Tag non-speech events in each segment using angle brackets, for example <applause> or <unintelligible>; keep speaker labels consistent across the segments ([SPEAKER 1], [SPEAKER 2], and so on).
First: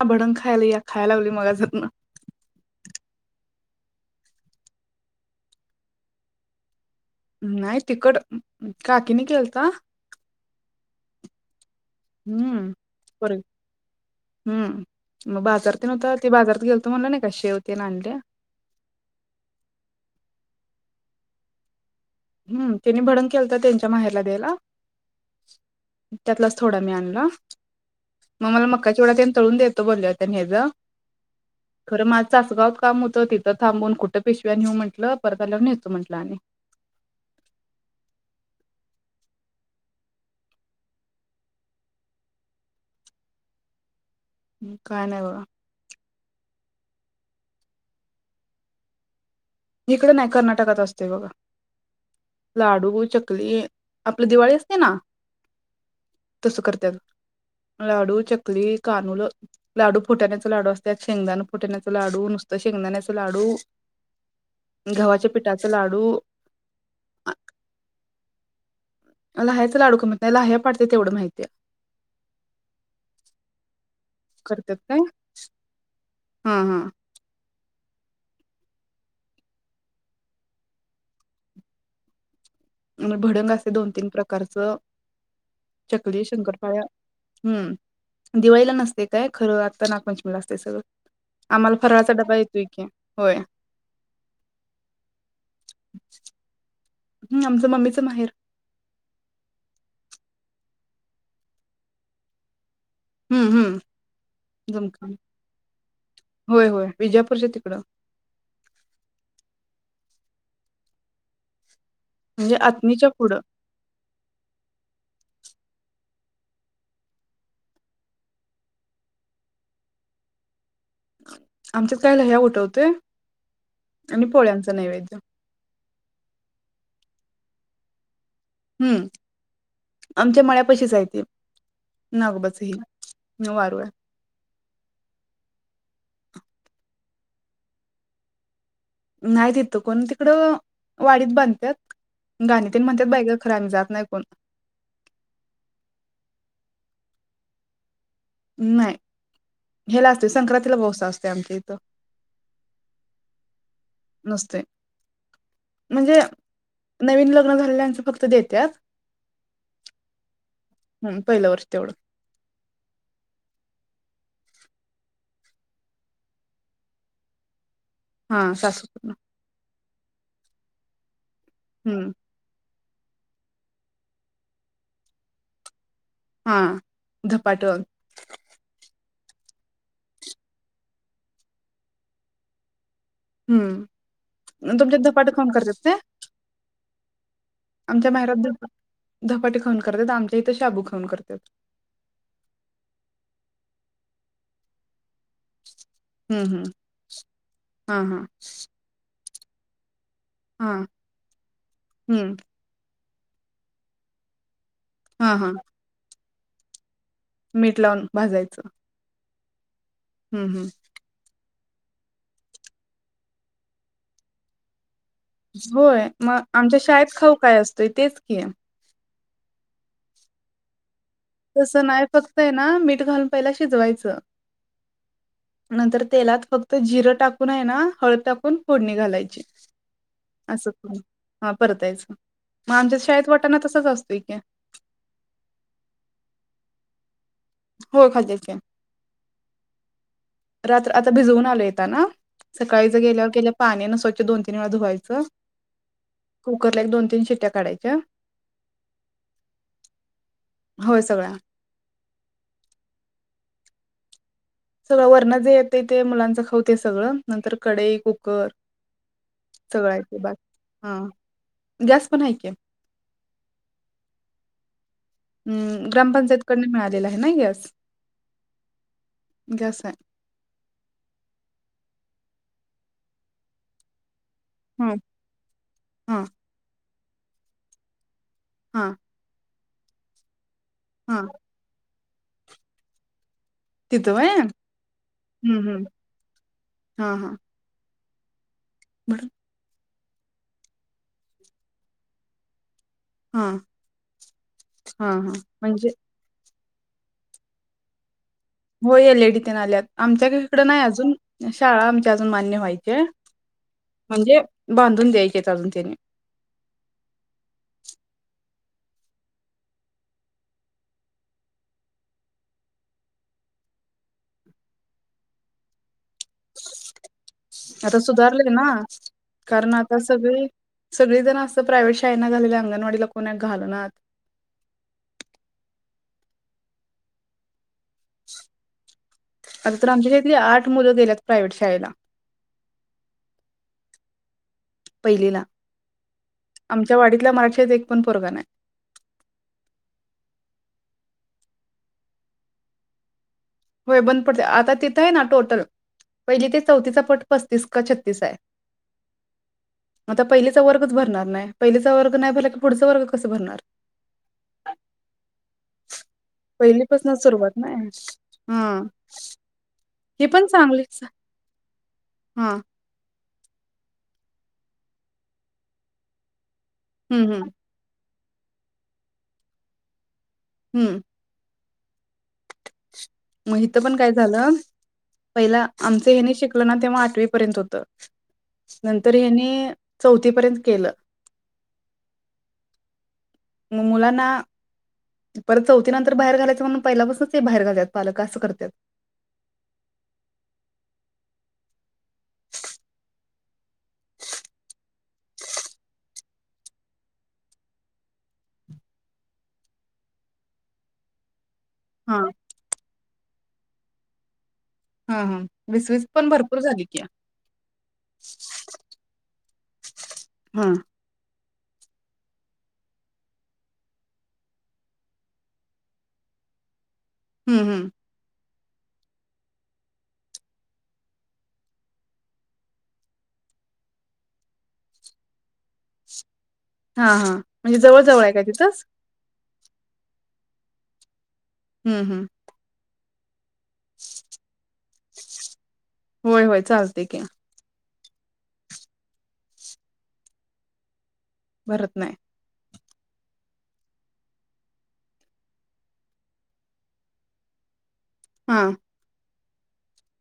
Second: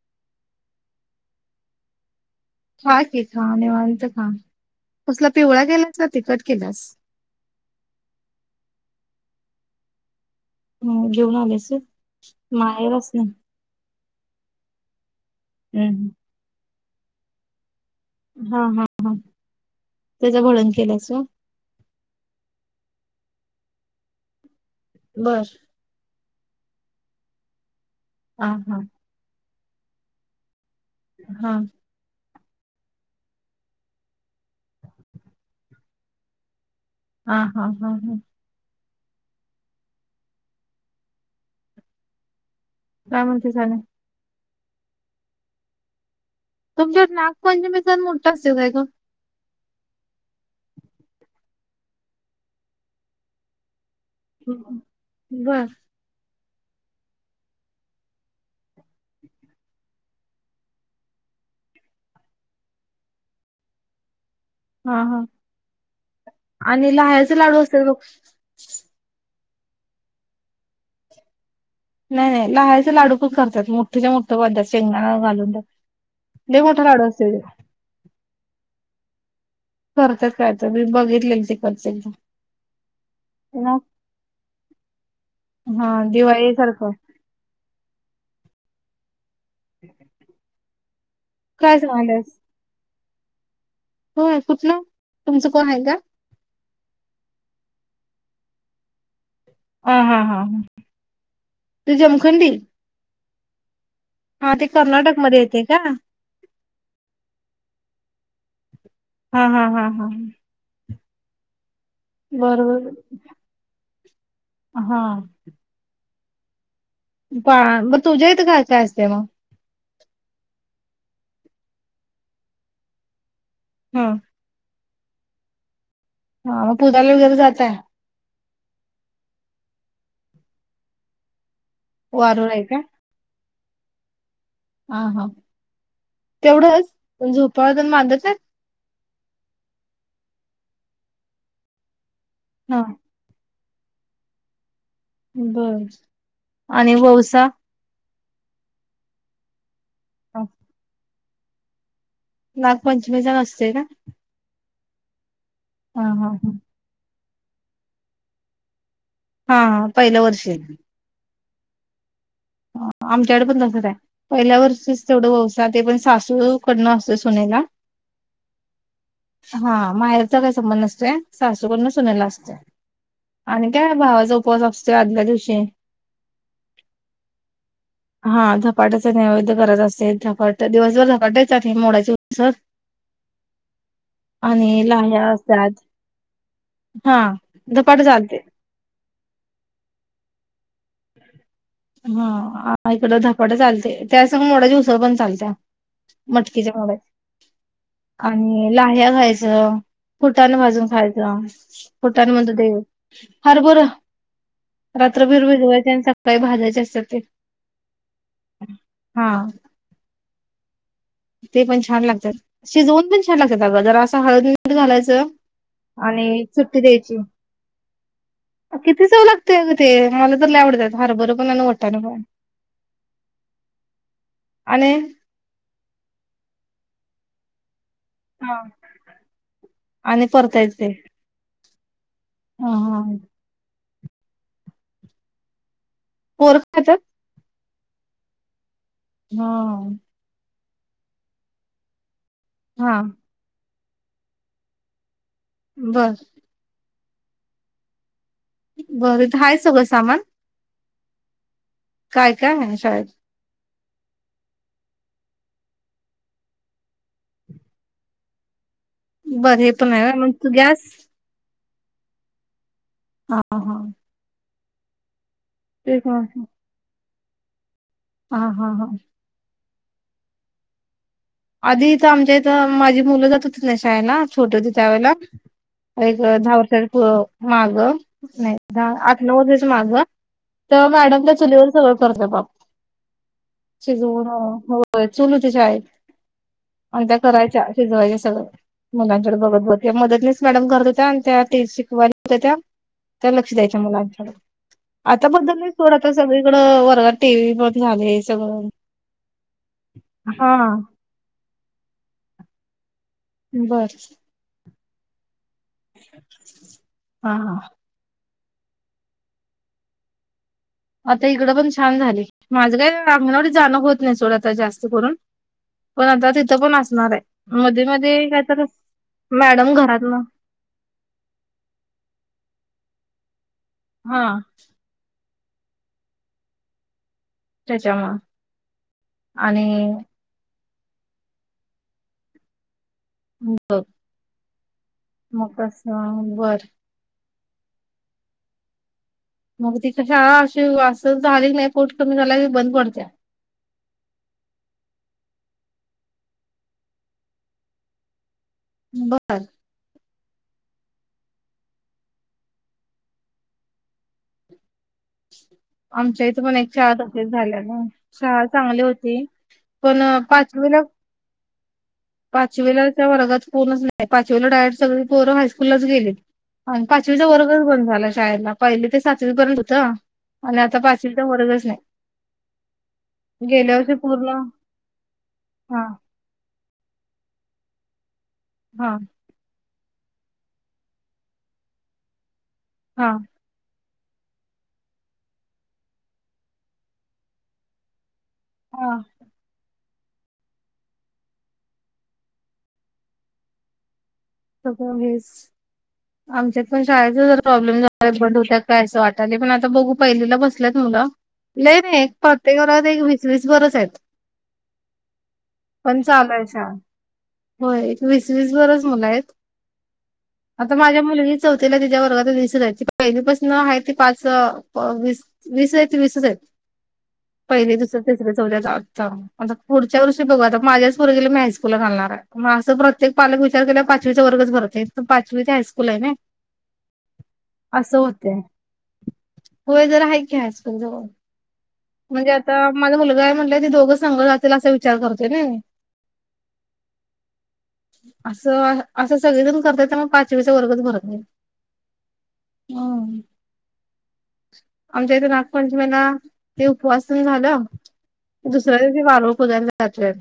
[SPEAKER 1] ह भडंग खायला या खाय लागलोय मगाज पसणं
[SPEAKER 2] खा की खा निवांत खा कसला पिवळा केलास ना तिकट केलास.
[SPEAKER 1] नाही तिकड काकीने केलता.
[SPEAKER 2] ह घेऊन आलेच
[SPEAKER 1] हम्म
[SPEAKER 2] माहेरच ना.
[SPEAKER 1] पर हम्म. मग बाजारात
[SPEAKER 2] हम्म.
[SPEAKER 1] नव्हता ते बाजारात गेल. तुम्हाला नाही काेव
[SPEAKER 2] हा हा हा त्याचा भळण. केलास.
[SPEAKER 1] हम् त्यांनी भडण केलं तर त्यांच्या माहेरला द्यायला.
[SPEAKER 2] बर.
[SPEAKER 1] त्यातलाच थोडा मी आणला.
[SPEAKER 2] हा
[SPEAKER 1] मग मला
[SPEAKER 2] हा
[SPEAKER 1] मक्का वढा तळून देत. बोलले होत्या हे ज
[SPEAKER 2] हा.
[SPEAKER 1] तचगावात काम होतं तिथं थांबून खुठं पिशव्या नेऊ म्हटलं परताल्यावरून नेसेतो म्हंटलं आणि
[SPEAKER 2] हा हा हा हा. काय म्हणती झालं.
[SPEAKER 1] काय नाही बघ.
[SPEAKER 2] तुमच्या नागपंचमी ण मोठा असेल काय का
[SPEAKER 1] इकडे नाही कर्नाटकात असते बघा लाडू चकली आपली दिवाळी असते ना
[SPEAKER 2] बर
[SPEAKER 1] तसं करतात लाडू चकली कानूल लाडू फुटाण्याचे लाडू असतात शेंगदाण फुटाण्याचा लाडू नुसतं शेंगदाण्याचा लाडू
[SPEAKER 2] हा हा
[SPEAKER 1] गव्हाच्या पिठाचे लाडू,
[SPEAKER 2] आणि लह्याचे लाडू असेल बघ
[SPEAKER 1] लहायचं लाडूकं म्हत नाही लहाय पाडते तेवढं माहितीय
[SPEAKER 2] नाही नाही लहायचे लाडूकच करतात मोठ तिझ मोठं बात
[SPEAKER 1] करत्यात काय?
[SPEAKER 2] शेंगणा घालून
[SPEAKER 1] हा
[SPEAKER 2] द
[SPEAKER 1] हा
[SPEAKER 2] मोठा लाडू असत <inaudible> करतेच कायत मी बघितले ते करते एकदा
[SPEAKER 1] भडंग असे दोन तीन प्रकारच
[SPEAKER 2] हा
[SPEAKER 1] चकली
[SPEAKER 2] दिवाळी
[SPEAKER 1] शंकरपाळ
[SPEAKER 2] सारखं
[SPEAKER 1] हम्म दिवाळीला नसते काय खरं आता नागपंचमीला असते सगळं आम्हाला
[SPEAKER 2] काय
[SPEAKER 1] फरळाचा डबा येतोय क होय
[SPEAKER 2] हो कुठ ना तुमचं कोण आहे का
[SPEAKER 1] हम्म आमचं मम्मीच माहेर
[SPEAKER 2] ह हा हा ह तू जमखंडी
[SPEAKER 1] हम्म हम्म
[SPEAKER 2] हा ते
[SPEAKER 1] जमखम
[SPEAKER 2] कर्नाटकमध्ये येते का
[SPEAKER 1] होय होय विजापूरच्या तिकडं
[SPEAKER 2] हा हा हा. हा.
[SPEAKER 1] म्हणजे
[SPEAKER 2] बरोबर
[SPEAKER 1] आतनीच्या पुढं.
[SPEAKER 2] हा. पा म तुझा इथं काय काय असते मग
[SPEAKER 1] आमच्यात काय लाह्या उठवतय
[SPEAKER 2] हम्म.
[SPEAKER 1] आणि पोळ्याचा नैवेद्य द
[SPEAKER 2] हा मग पुजाला वगैर जाताय
[SPEAKER 1] हम्म आमच्या मळ्यापाशीच आहे ते ना गो
[SPEAKER 2] वारूळ आहे
[SPEAKER 1] बसही
[SPEAKER 2] का?
[SPEAKER 1] ना न वारूळ आहे
[SPEAKER 2] हा हा तेवढंच झोपाळ पण बांधायचाय
[SPEAKER 1] नाही तिथं कोण तिकडं वाडीत बाधत्यात गाणी
[SPEAKER 2] हा.
[SPEAKER 1] तेन म्हणत्यात बायग खर आमी जात नाई कोण
[SPEAKER 2] बर आणि ववसा
[SPEAKER 1] नाही. ह्याला असते संक्रांतीला ओवसा असतो ते आमच्या इथं
[SPEAKER 2] नागपंचमीचा
[SPEAKER 1] नसते.
[SPEAKER 2] हा
[SPEAKER 1] म्हणजे
[SPEAKER 2] हा हा.
[SPEAKER 1] नवीन लग लग्न झाल्या च फक्त देत्यात
[SPEAKER 2] हा हा पहिल्या वर्षी आहे हे
[SPEAKER 1] पहिल वर्ष तेवढं
[SPEAKER 2] आ आमच्याकडे पण तसच आय, पहिल्या वर्षीच तेवडं वंसा ते पण सासूकडनं अस सुनेला
[SPEAKER 1] हा सासू सुना
[SPEAKER 2] हा माहेरचा काय संबंध नस्तोये सासूकडून
[SPEAKER 1] हम्म
[SPEAKER 2] सुनेला असतये आणि काय भावाचा उपवास असतोय आदल्या दिवशी
[SPEAKER 1] हा. धपाटं
[SPEAKER 2] हा धापट्या ते नैवेद्य करायचा असते धपाटे, दिवसभर धपाटे आणि मोडाची उसळ
[SPEAKER 1] हम्म
[SPEAKER 2] आणि
[SPEAKER 1] तुमच्यात
[SPEAKER 2] लाह्या
[SPEAKER 1] धपाटं खाऊन
[SPEAKER 2] असते आज
[SPEAKER 1] करत्यात काय
[SPEAKER 2] हा धपाटे
[SPEAKER 1] आमच्या माहेरात
[SPEAKER 2] चालते
[SPEAKER 1] धप धपाटे खाऊन करतात आमच्या इथे
[SPEAKER 2] हम्म ऐकलं धपाटा आलत्ये त्या संग मोडाची उसळ पण चा चालतये
[SPEAKER 1] हम्म हम्म
[SPEAKER 2] मटकीच्या मोडा
[SPEAKER 1] हा हा
[SPEAKER 2] आणि लाह्या खायच्या ज फुटान
[SPEAKER 1] हा
[SPEAKER 2] भाजून खायचं फुटाने
[SPEAKER 1] हम्म
[SPEAKER 2] म्हणतो ते हरभरं रात्र
[SPEAKER 1] हा
[SPEAKER 2] भिर
[SPEAKER 1] हा
[SPEAKER 2] भीजवाय काही भाजायचे असत्यात
[SPEAKER 1] मीठ लावून भाजायचं
[SPEAKER 2] हा
[SPEAKER 1] हम्म हम्म
[SPEAKER 2] ते पण छान लागतात शिजवून पण छान लागतात आगं जरा असं हळद मीठ तेन घालायच
[SPEAKER 1] होय मग आमच्या शाळेत खाऊ काय असतोय तेच की
[SPEAKER 2] <inaudible> लय चव लागतंय मला तर लय आवडत्यात
[SPEAKER 1] तसं नाही फक्त आहे ना मीठ घालून पहिला शिजवायचं
[SPEAKER 2] आणि
[SPEAKER 1] नंतर तेलात फक्त जिरं टाकून आहे ना हळद टाकून
[SPEAKER 2] हा.
[SPEAKER 1] फोडणी घालायची
[SPEAKER 2] आणि
[SPEAKER 1] असं
[SPEAKER 2] परतायच ते
[SPEAKER 1] परतायचं
[SPEAKER 2] हा
[SPEAKER 1] मग आमच्या
[SPEAKER 2] हा
[SPEAKER 1] शाळेत वाटाणा तसंच असतो <inaudible>
[SPEAKER 2] पोर खात्यात
[SPEAKER 1] होय खात्यात की
[SPEAKER 2] हा.
[SPEAKER 1] रात्र आता भिजऊन आलोय एताना
[SPEAKER 2] हा
[SPEAKER 1] सकाळीच गेल्या गेल्या पाण्याने स्वच्छ दोन तीन वेळा धुवायचं
[SPEAKER 2] बर
[SPEAKER 1] कुकरला एक दोन तीन शिंट्या काढायच्या
[SPEAKER 2] बरंत हाय सगळं सामान
[SPEAKER 1] होय सगळ
[SPEAKER 2] काय काय हाय शाळेत
[SPEAKER 1] सगळं वरण जे येतंय ते मुलांच खाऊते सगळं नंतर कडेई कुकर
[SPEAKER 2] बर हे
[SPEAKER 1] सगळं
[SPEAKER 2] पण आहे ना
[SPEAKER 1] ते
[SPEAKER 2] मग तो गॅस
[SPEAKER 1] बाकी हा गॅस पण आहे की
[SPEAKER 2] हा हा
[SPEAKER 1] म
[SPEAKER 2] तेच
[SPEAKER 1] ग्रामपंचायत
[SPEAKER 2] म्हटलं
[SPEAKER 1] कडून मिळाल आहे नाही गस
[SPEAKER 2] हा हा हा
[SPEAKER 1] गॅस हाय
[SPEAKER 2] आधीथ आमच्या इथं माझी मुलं जात होतीथ ना शाळेला छोट होती
[SPEAKER 1] हम्म.
[SPEAKER 2] त्यावेळेला
[SPEAKER 1] हा
[SPEAKER 2] एक धावकर हो मागं नाही
[SPEAKER 1] हा
[SPEAKER 2] आता नऊ दिस मागवा तवा
[SPEAKER 1] हा
[SPEAKER 2] मॅडमला चुलीवर सव तर ते बाप
[SPEAKER 1] तिथं
[SPEAKER 2] शिजवून
[SPEAKER 1] व्हय
[SPEAKER 2] होय, चूल होती
[SPEAKER 1] हम्म
[SPEAKER 2] शाळेत.
[SPEAKER 1] हम्म
[SPEAKER 2] अन
[SPEAKER 1] हा
[SPEAKER 2] त्या
[SPEAKER 1] हा.
[SPEAKER 2] करायच्या अशे जोय सगळं मुलांचेकडे बघत बघत त्या मदतनिस मॅडम करत होेत्या आणि त्या ती शिकवाया होत्या त्या? त्या
[SPEAKER 1] हा
[SPEAKER 2] लक्ष द्यायच्या मुलांच्याड.
[SPEAKER 1] हा
[SPEAKER 2] आता
[SPEAKER 1] हा
[SPEAKER 2] बदलली
[SPEAKER 1] म्हणजे
[SPEAKER 2] सोड आता सगळी. थोडं वर्गात टी व्ही पण झाले. सगळं
[SPEAKER 1] हो एलएडी ते ना आल्यात आमच्या गली कडे
[SPEAKER 2] हा
[SPEAKER 1] तर नाही अजून. शाळा आमची अजून मान्य व्हायचीये.
[SPEAKER 2] बर.
[SPEAKER 1] बांधून द्याय
[SPEAKER 2] हा हा. आता इकडं पण छान झाली. माझं काही आंगणवाडीत जाणं होत नाही सोड आता जास्त करून, पण आता तिथं पण असणार आहे. मध्ये
[SPEAKER 1] आता
[SPEAKER 2] मध्ये
[SPEAKER 1] सुधारले
[SPEAKER 2] काहीतरी
[SPEAKER 1] ना?
[SPEAKER 2] मॅडम
[SPEAKER 1] कारण आता
[SPEAKER 2] घरातनं
[SPEAKER 1] सगळी सगळी जण अस प्रायव्हेट शाळेना घालेले अंगणवाडीला कुणान
[SPEAKER 2] हा. त्याच्या मुळ आणि
[SPEAKER 1] आता तर आमच्या इथली आठ मुलं गेल्यात प्रायव्हेट शाळेला.
[SPEAKER 2] बघ.
[SPEAKER 1] पहिलीला.
[SPEAKER 2] बर
[SPEAKER 1] आमच्या वाडीतला मराठी त्यात एक पण पोरगा नाही.
[SPEAKER 2] मग तिथ शाळा अशी असं झाली नाही पट कमी झालाये, बंद पडते्या.
[SPEAKER 1] होय बंद पडते. आता तिथं आहे ना टोटल, पहिली ते चौथीचा पट पस्तीस का छत्तीस आहे.
[SPEAKER 2] बर
[SPEAKER 1] आता पहिलीचा वर्गच भरणार नाही पहिलीचा वर्ग नाही भरला की पुढचा वर्ग कस भरणार?
[SPEAKER 2] आमच्या इथे पण एक चार <unintelligible>
[SPEAKER 1] पहिलीपासूनच सुरुवात
[SPEAKER 2] झाल्याना
[SPEAKER 1] नाही.
[SPEAKER 2] शाळा
[SPEAKER 1] हा
[SPEAKER 2] चांगली होती. पण
[SPEAKER 1] ही
[SPEAKER 2] पाचवीला
[SPEAKER 1] चांगलीच हा
[SPEAKER 2] पाचवीला त्या वर्गात कोणाच नाही पाचवीला डायेट सगळीं पोरं हायस्कूलच गेले. आन
[SPEAKER 1] हं
[SPEAKER 2] पाचवीचा
[SPEAKER 1] हं
[SPEAKER 2] वर्गच बंद झालाय. शाळेना पहिली ते सातवीं पर्यंत होत. आणि आता
[SPEAKER 1] हं
[SPEAKER 2] पाचवीचा वर्गच नाही
[SPEAKER 1] मग
[SPEAKER 2] गेल्या
[SPEAKER 1] इथ
[SPEAKER 2] वर्षी
[SPEAKER 1] पण काय
[SPEAKER 2] पूर्ण
[SPEAKER 1] झालं पहिलं
[SPEAKER 2] हा
[SPEAKER 1] आमच यंनी शिकल ना तेव्हा आठवी पर्यंत होत.
[SPEAKER 2] हा
[SPEAKER 1] नंतर हेनी. चौथीपर्यंत केलं.
[SPEAKER 2] हा
[SPEAKER 1] मग मुलांना परत चौथीनंतर बाहेर घालायचं म्हणून पहिल्यापासूनच ते बाहेर घालत्यात पालक कस करत्यात.
[SPEAKER 2] हा सगळं हेच आमच्यात पण शाळेचा जर प्रॉब्लेम झालाय बंद होत्या काय असं वाटालयं पण आता बघू पहिलीला बसल्यात मुलं. नाही नाही
[SPEAKER 1] हा
[SPEAKER 2] प्रत्येक घरात एक वीस वीस भरचं आहेत.
[SPEAKER 1] हा हा वीस
[SPEAKER 2] पण
[SPEAKER 1] वीस
[SPEAKER 2] चालूय
[SPEAKER 1] भरपूर
[SPEAKER 2] शाळा
[SPEAKER 1] झाली की.
[SPEAKER 2] होय एक वीस वीस भरच मुलं आहेत
[SPEAKER 1] हा
[SPEAKER 2] आता माझ्या मुलगी चौथीला तिच्या वर्गात वीस आहे त पहिलीपासन आहे ती पाच वीस आहे वीसच आहेत.
[SPEAKER 1] हं
[SPEAKER 2] पहिलं
[SPEAKER 1] हं
[SPEAKER 2] दुसरं तिसरं आता पुढच्या वर्षी बघू आता माझ्याच मुलगीला मी हायस्कूलला घालणार आहे अस प्रत्येक पालक विचार केल्यावर पाचवीचा वर्गच भरत नाहीत तर पाचवी ते हायस्कूल आहे ना.
[SPEAKER 1] हा हा म्हणजे
[SPEAKER 2] असं
[SPEAKER 1] जवळ जवळ आहे
[SPEAKER 2] होतंय
[SPEAKER 1] काय तिथंच.
[SPEAKER 2] होय जरा हाय की हायस्कूल जवळ.
[SPEAKER 1] हं हं
[SPEAKER 2] म्हणजे आता माझ्या मुलग्याला म्हटलं. दोघे संग जातील असा विचार करतोय नई.
[SPEAKER 1] होय होय चालते की
[SPEAKER 2] असं. असं सगळेजण करत्यात त्यामुळं मग पाचवीचा वर्गच भरत नहीत.
[SPEAKER 1] भरत नायं.
[SPEAKER 2] हो आमच्या इथं नागपंचमीला ते उपवास तेनं झालं
[SPEAKER 1] हा
[SPEAKER 2] दुसऱ्या दिवशी वारूळ पुजायला घातले.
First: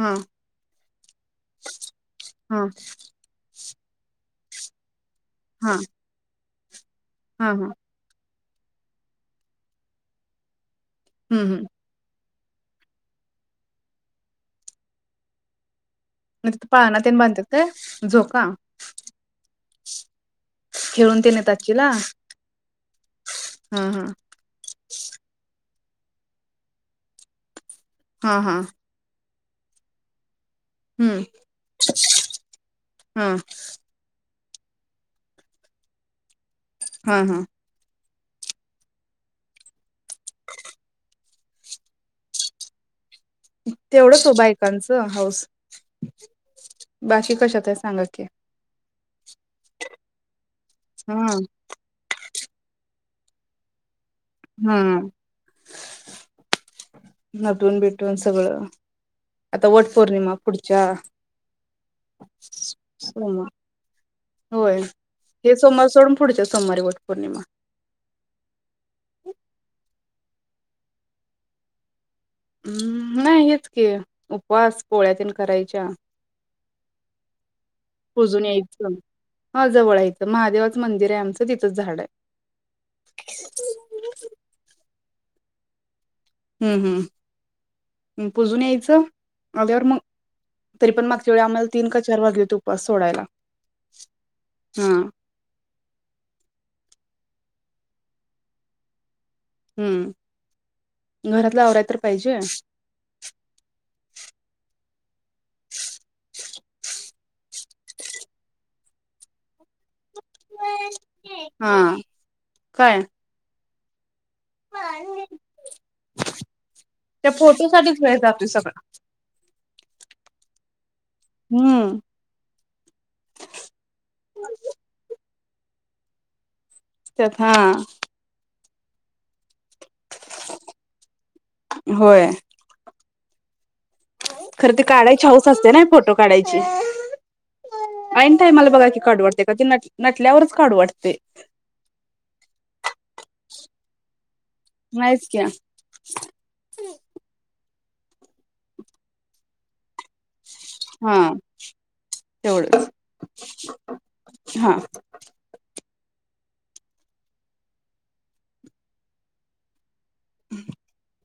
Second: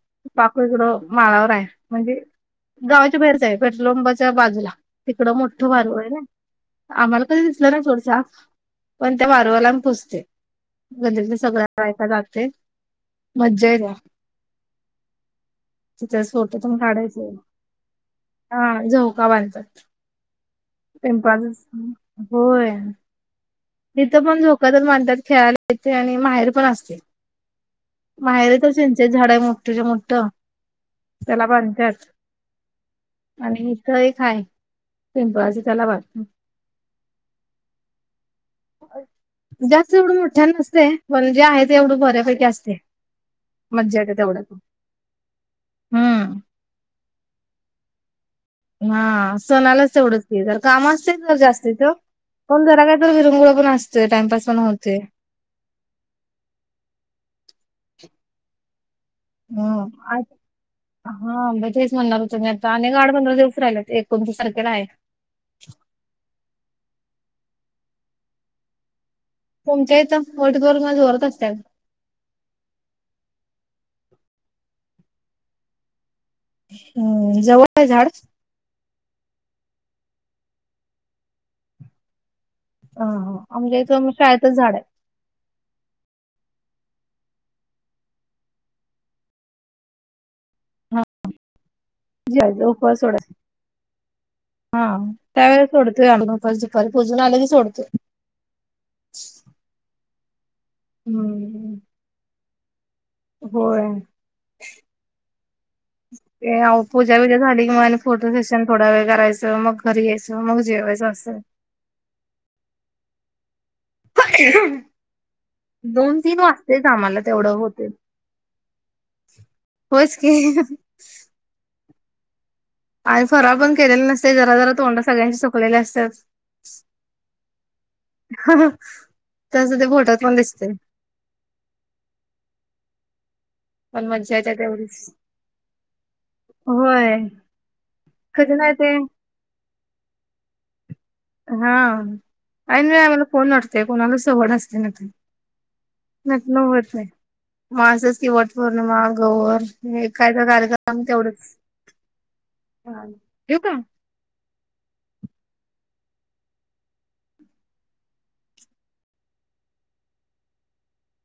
[SPEAKER 1] हा
[SPEAKER 2] पाक इकडं माळावर आहे म्हणजे,
[SPEAKER 1] हा
[SPEAKER 2] गावाच्या बाहेरचं आहे. पेट्रोलपंपाच्या बाजूला. तिकडं मोठं
[SPEAKER 1] हा हा
[SPEAKER 2] वारूळ आहे ना. आम्हाला कधी
[SPEAKER 1] हा
[SPEAKER 2] दिसलं
[SPEAKER 1] हम्
[SPEAKER 2] नाही सोड साप. पण त्या वारूळाला आम्ही पुजतयं. गल्लीतले
[SPEAKER 1] हम
[SPEAKER 2] सगळ्या बायका जात. ते, मज्जा ये ला. तिच्या
[SPEAKER 1] मग तिथं
[SPEAKER 2] सोटीतून
[SPEAKER 1] पाळणा तेन
[SPEAKER 2] काढायचंय.
[SPEAKER 1] बांधतात काय झोका
[SPEAKER 2] हा झऊका बांधतात.
[SPEAKER 1] खेळून तेन येतात
[SPEAKER 2] पिंपळाचच,
[SPEAKER 1] चिला
[SPEAKER 2] होय.
[SPEAKER 1] हा हा
[SPEAKER 2] तिथ पण झोकाचच म्हणतात खेळाला तिथे आणि माहेर पण असते
[SPEAKER 1] हा हा
[SPEAKER 2] माहेरच चिंचेचे झाड आहे म. तुझ मुट्ठ
[SPEAKER 1] हम्म
[SPEAKER 2] त्याला बांधत्यात
[SPEAKER 1] हा
[SPEAKER 2] आणि इथ एक हाय. पिंपळाज त्याला बांध
[SPEAKER 1] हा हा
[SPEAKER 2] जास् जवढ मोठ्या नसतय. पण जे आहे ते एवढं बऱ्यापैकी असते. मज्जा येते
[SPEAKER 1] तेवढंच हो
[SPEAKER 2] तेवढ्यात.
[SPEAKER 1] बायकांचं हाऊस.
[SPEAKER 2] हम्म
[SPEAKER 1] बाकी कशात आहे सांगाय ओके.
[SPEAKER 2] हा. सणालाच तेवढंच ते जर काम असतेत
[SPEAKER 1] हा
[SPEAKER 2] ना जास्तीच कोण जरा काय तर विरंगळ पण अस सये टाइमपास पण होते.
[SPEAKER 1] हा टून भेटून सगळं आता वट
[SPEAKER 2] हम्म
[SPEAKER 1] पौर्णिमा पुढच्या
[SPEAKER 2] हा मग तेच म्हणणार होतो मी आता आणि आठ पंधरा
[SPEAKER 1] सोमार
[SPEAKER 2] दिवस राहिलेत एकोणतीस तारखेला
[SPEAKER 1] होय
[SPEAKER 2] आहे.
[SPEAKER 1] हे सोमवार सोडून पुढच्या सोमवारी वट पौर्णिमा.
[SPEAKER 2] तुमच्या इथ वटगर मल होरत असत्याल.
[SPEAKER 1] हम्म नाही हेच की उपवास पोळ्यातील करायच्या.
[SPEAKER 2] ह जवळ आहे झाड?
[SPEAKER 1] पुजून हा जवळ इथं महादेवाचं मंदिर आहे आमचं तिथंच झाड आहे.
[SPEAKER 2] हा हा आंब्याच म शाळेतच झाड आहे.
[SPEAKER 1] हम्म हम्म् पुजून यायचं आल्यावर मग तरी
[SPEAKER 2] हा
[SPEAKER 1] पण मागच्या वेळी आम्हाला तीन का चार
[SPEAKER 2] जी
[SPEAKER 1] वाजले होते
[SPEAKER 2] आहे
[SPEAKER 1] उपवास
[SPEAKER 2] उपास
[SPEAKER 1] सोडायला
[SPEAKER 2] सोडाय हा त्यावेळेस सोडतोय आमी उपास दुपारी पुजून आलीस चोडते
[SPEAKER 1] हम्म. घरातला आवरा तर पाहिजे.
[SPEAKER 2] होय ते अहो पूजा बिजा झाली का मला फोटो सेशन थोडा वेळ करायचं मग घरी यायच. मग जेवच अं असल.
[SPEAKER 1] हा काय?
[SPEAKER 2] दोन, तीन वाजतेच आम्हाला
[SPEAKER 1] त्या
[SPEAKER 2] तेवढं
[SPEAKER 1] फोटो
[SPEAKER 2] होते.
[SPEAKER 1] साठीच वेळ जातोय सगळा.
[SPEAKER 2] होच की.
[SPEAKER 1] हम्म
[SPEAKER 2] आणि फराळ पण केलेला नसलं जरा जरा तोंड सगळ्यांशी. खलेलं असतं.
[SPEAKER 1] त्या हा.
[SPEAKER 2] त्यांच ते बोटात पण दिसतेय.
[SPEAKER 1] होय खरं त काढायची हौस असते ना फोटो काढायची.
[SPEAKER 2] होय
[SPEAKER 1] आणिन टायमाला आहे काय
[SPEAKER 2] कधी
[SPEAKER 1] मला
[SPEAKER 2] नाही
[SPEAKER 1] बघा
[SPEAKER 2] ते
[SPEAKER 1] की ना काडू वाटते काय? नटल्यावरच काढू वाटतं.
[SPEAKER 2] हा. आणि आम्हाला कोन असतेय कोणाला सवड असतेना ते
[SPEAKER 1] नाहीच की
[SPEAKER 2] नटन होत नाही. माझ्या की वट पौर्णिमा गौर एक एक कार्यक्रम.
[SPEAKER 1] हा
[SPEAKER 2] तेवढंच
[SPEAKER 1] तेवढंच.
[SPEAKER 2] हा, ठेवू का?
[SPEAKER 1] हा <unintelligible> <unintelligible>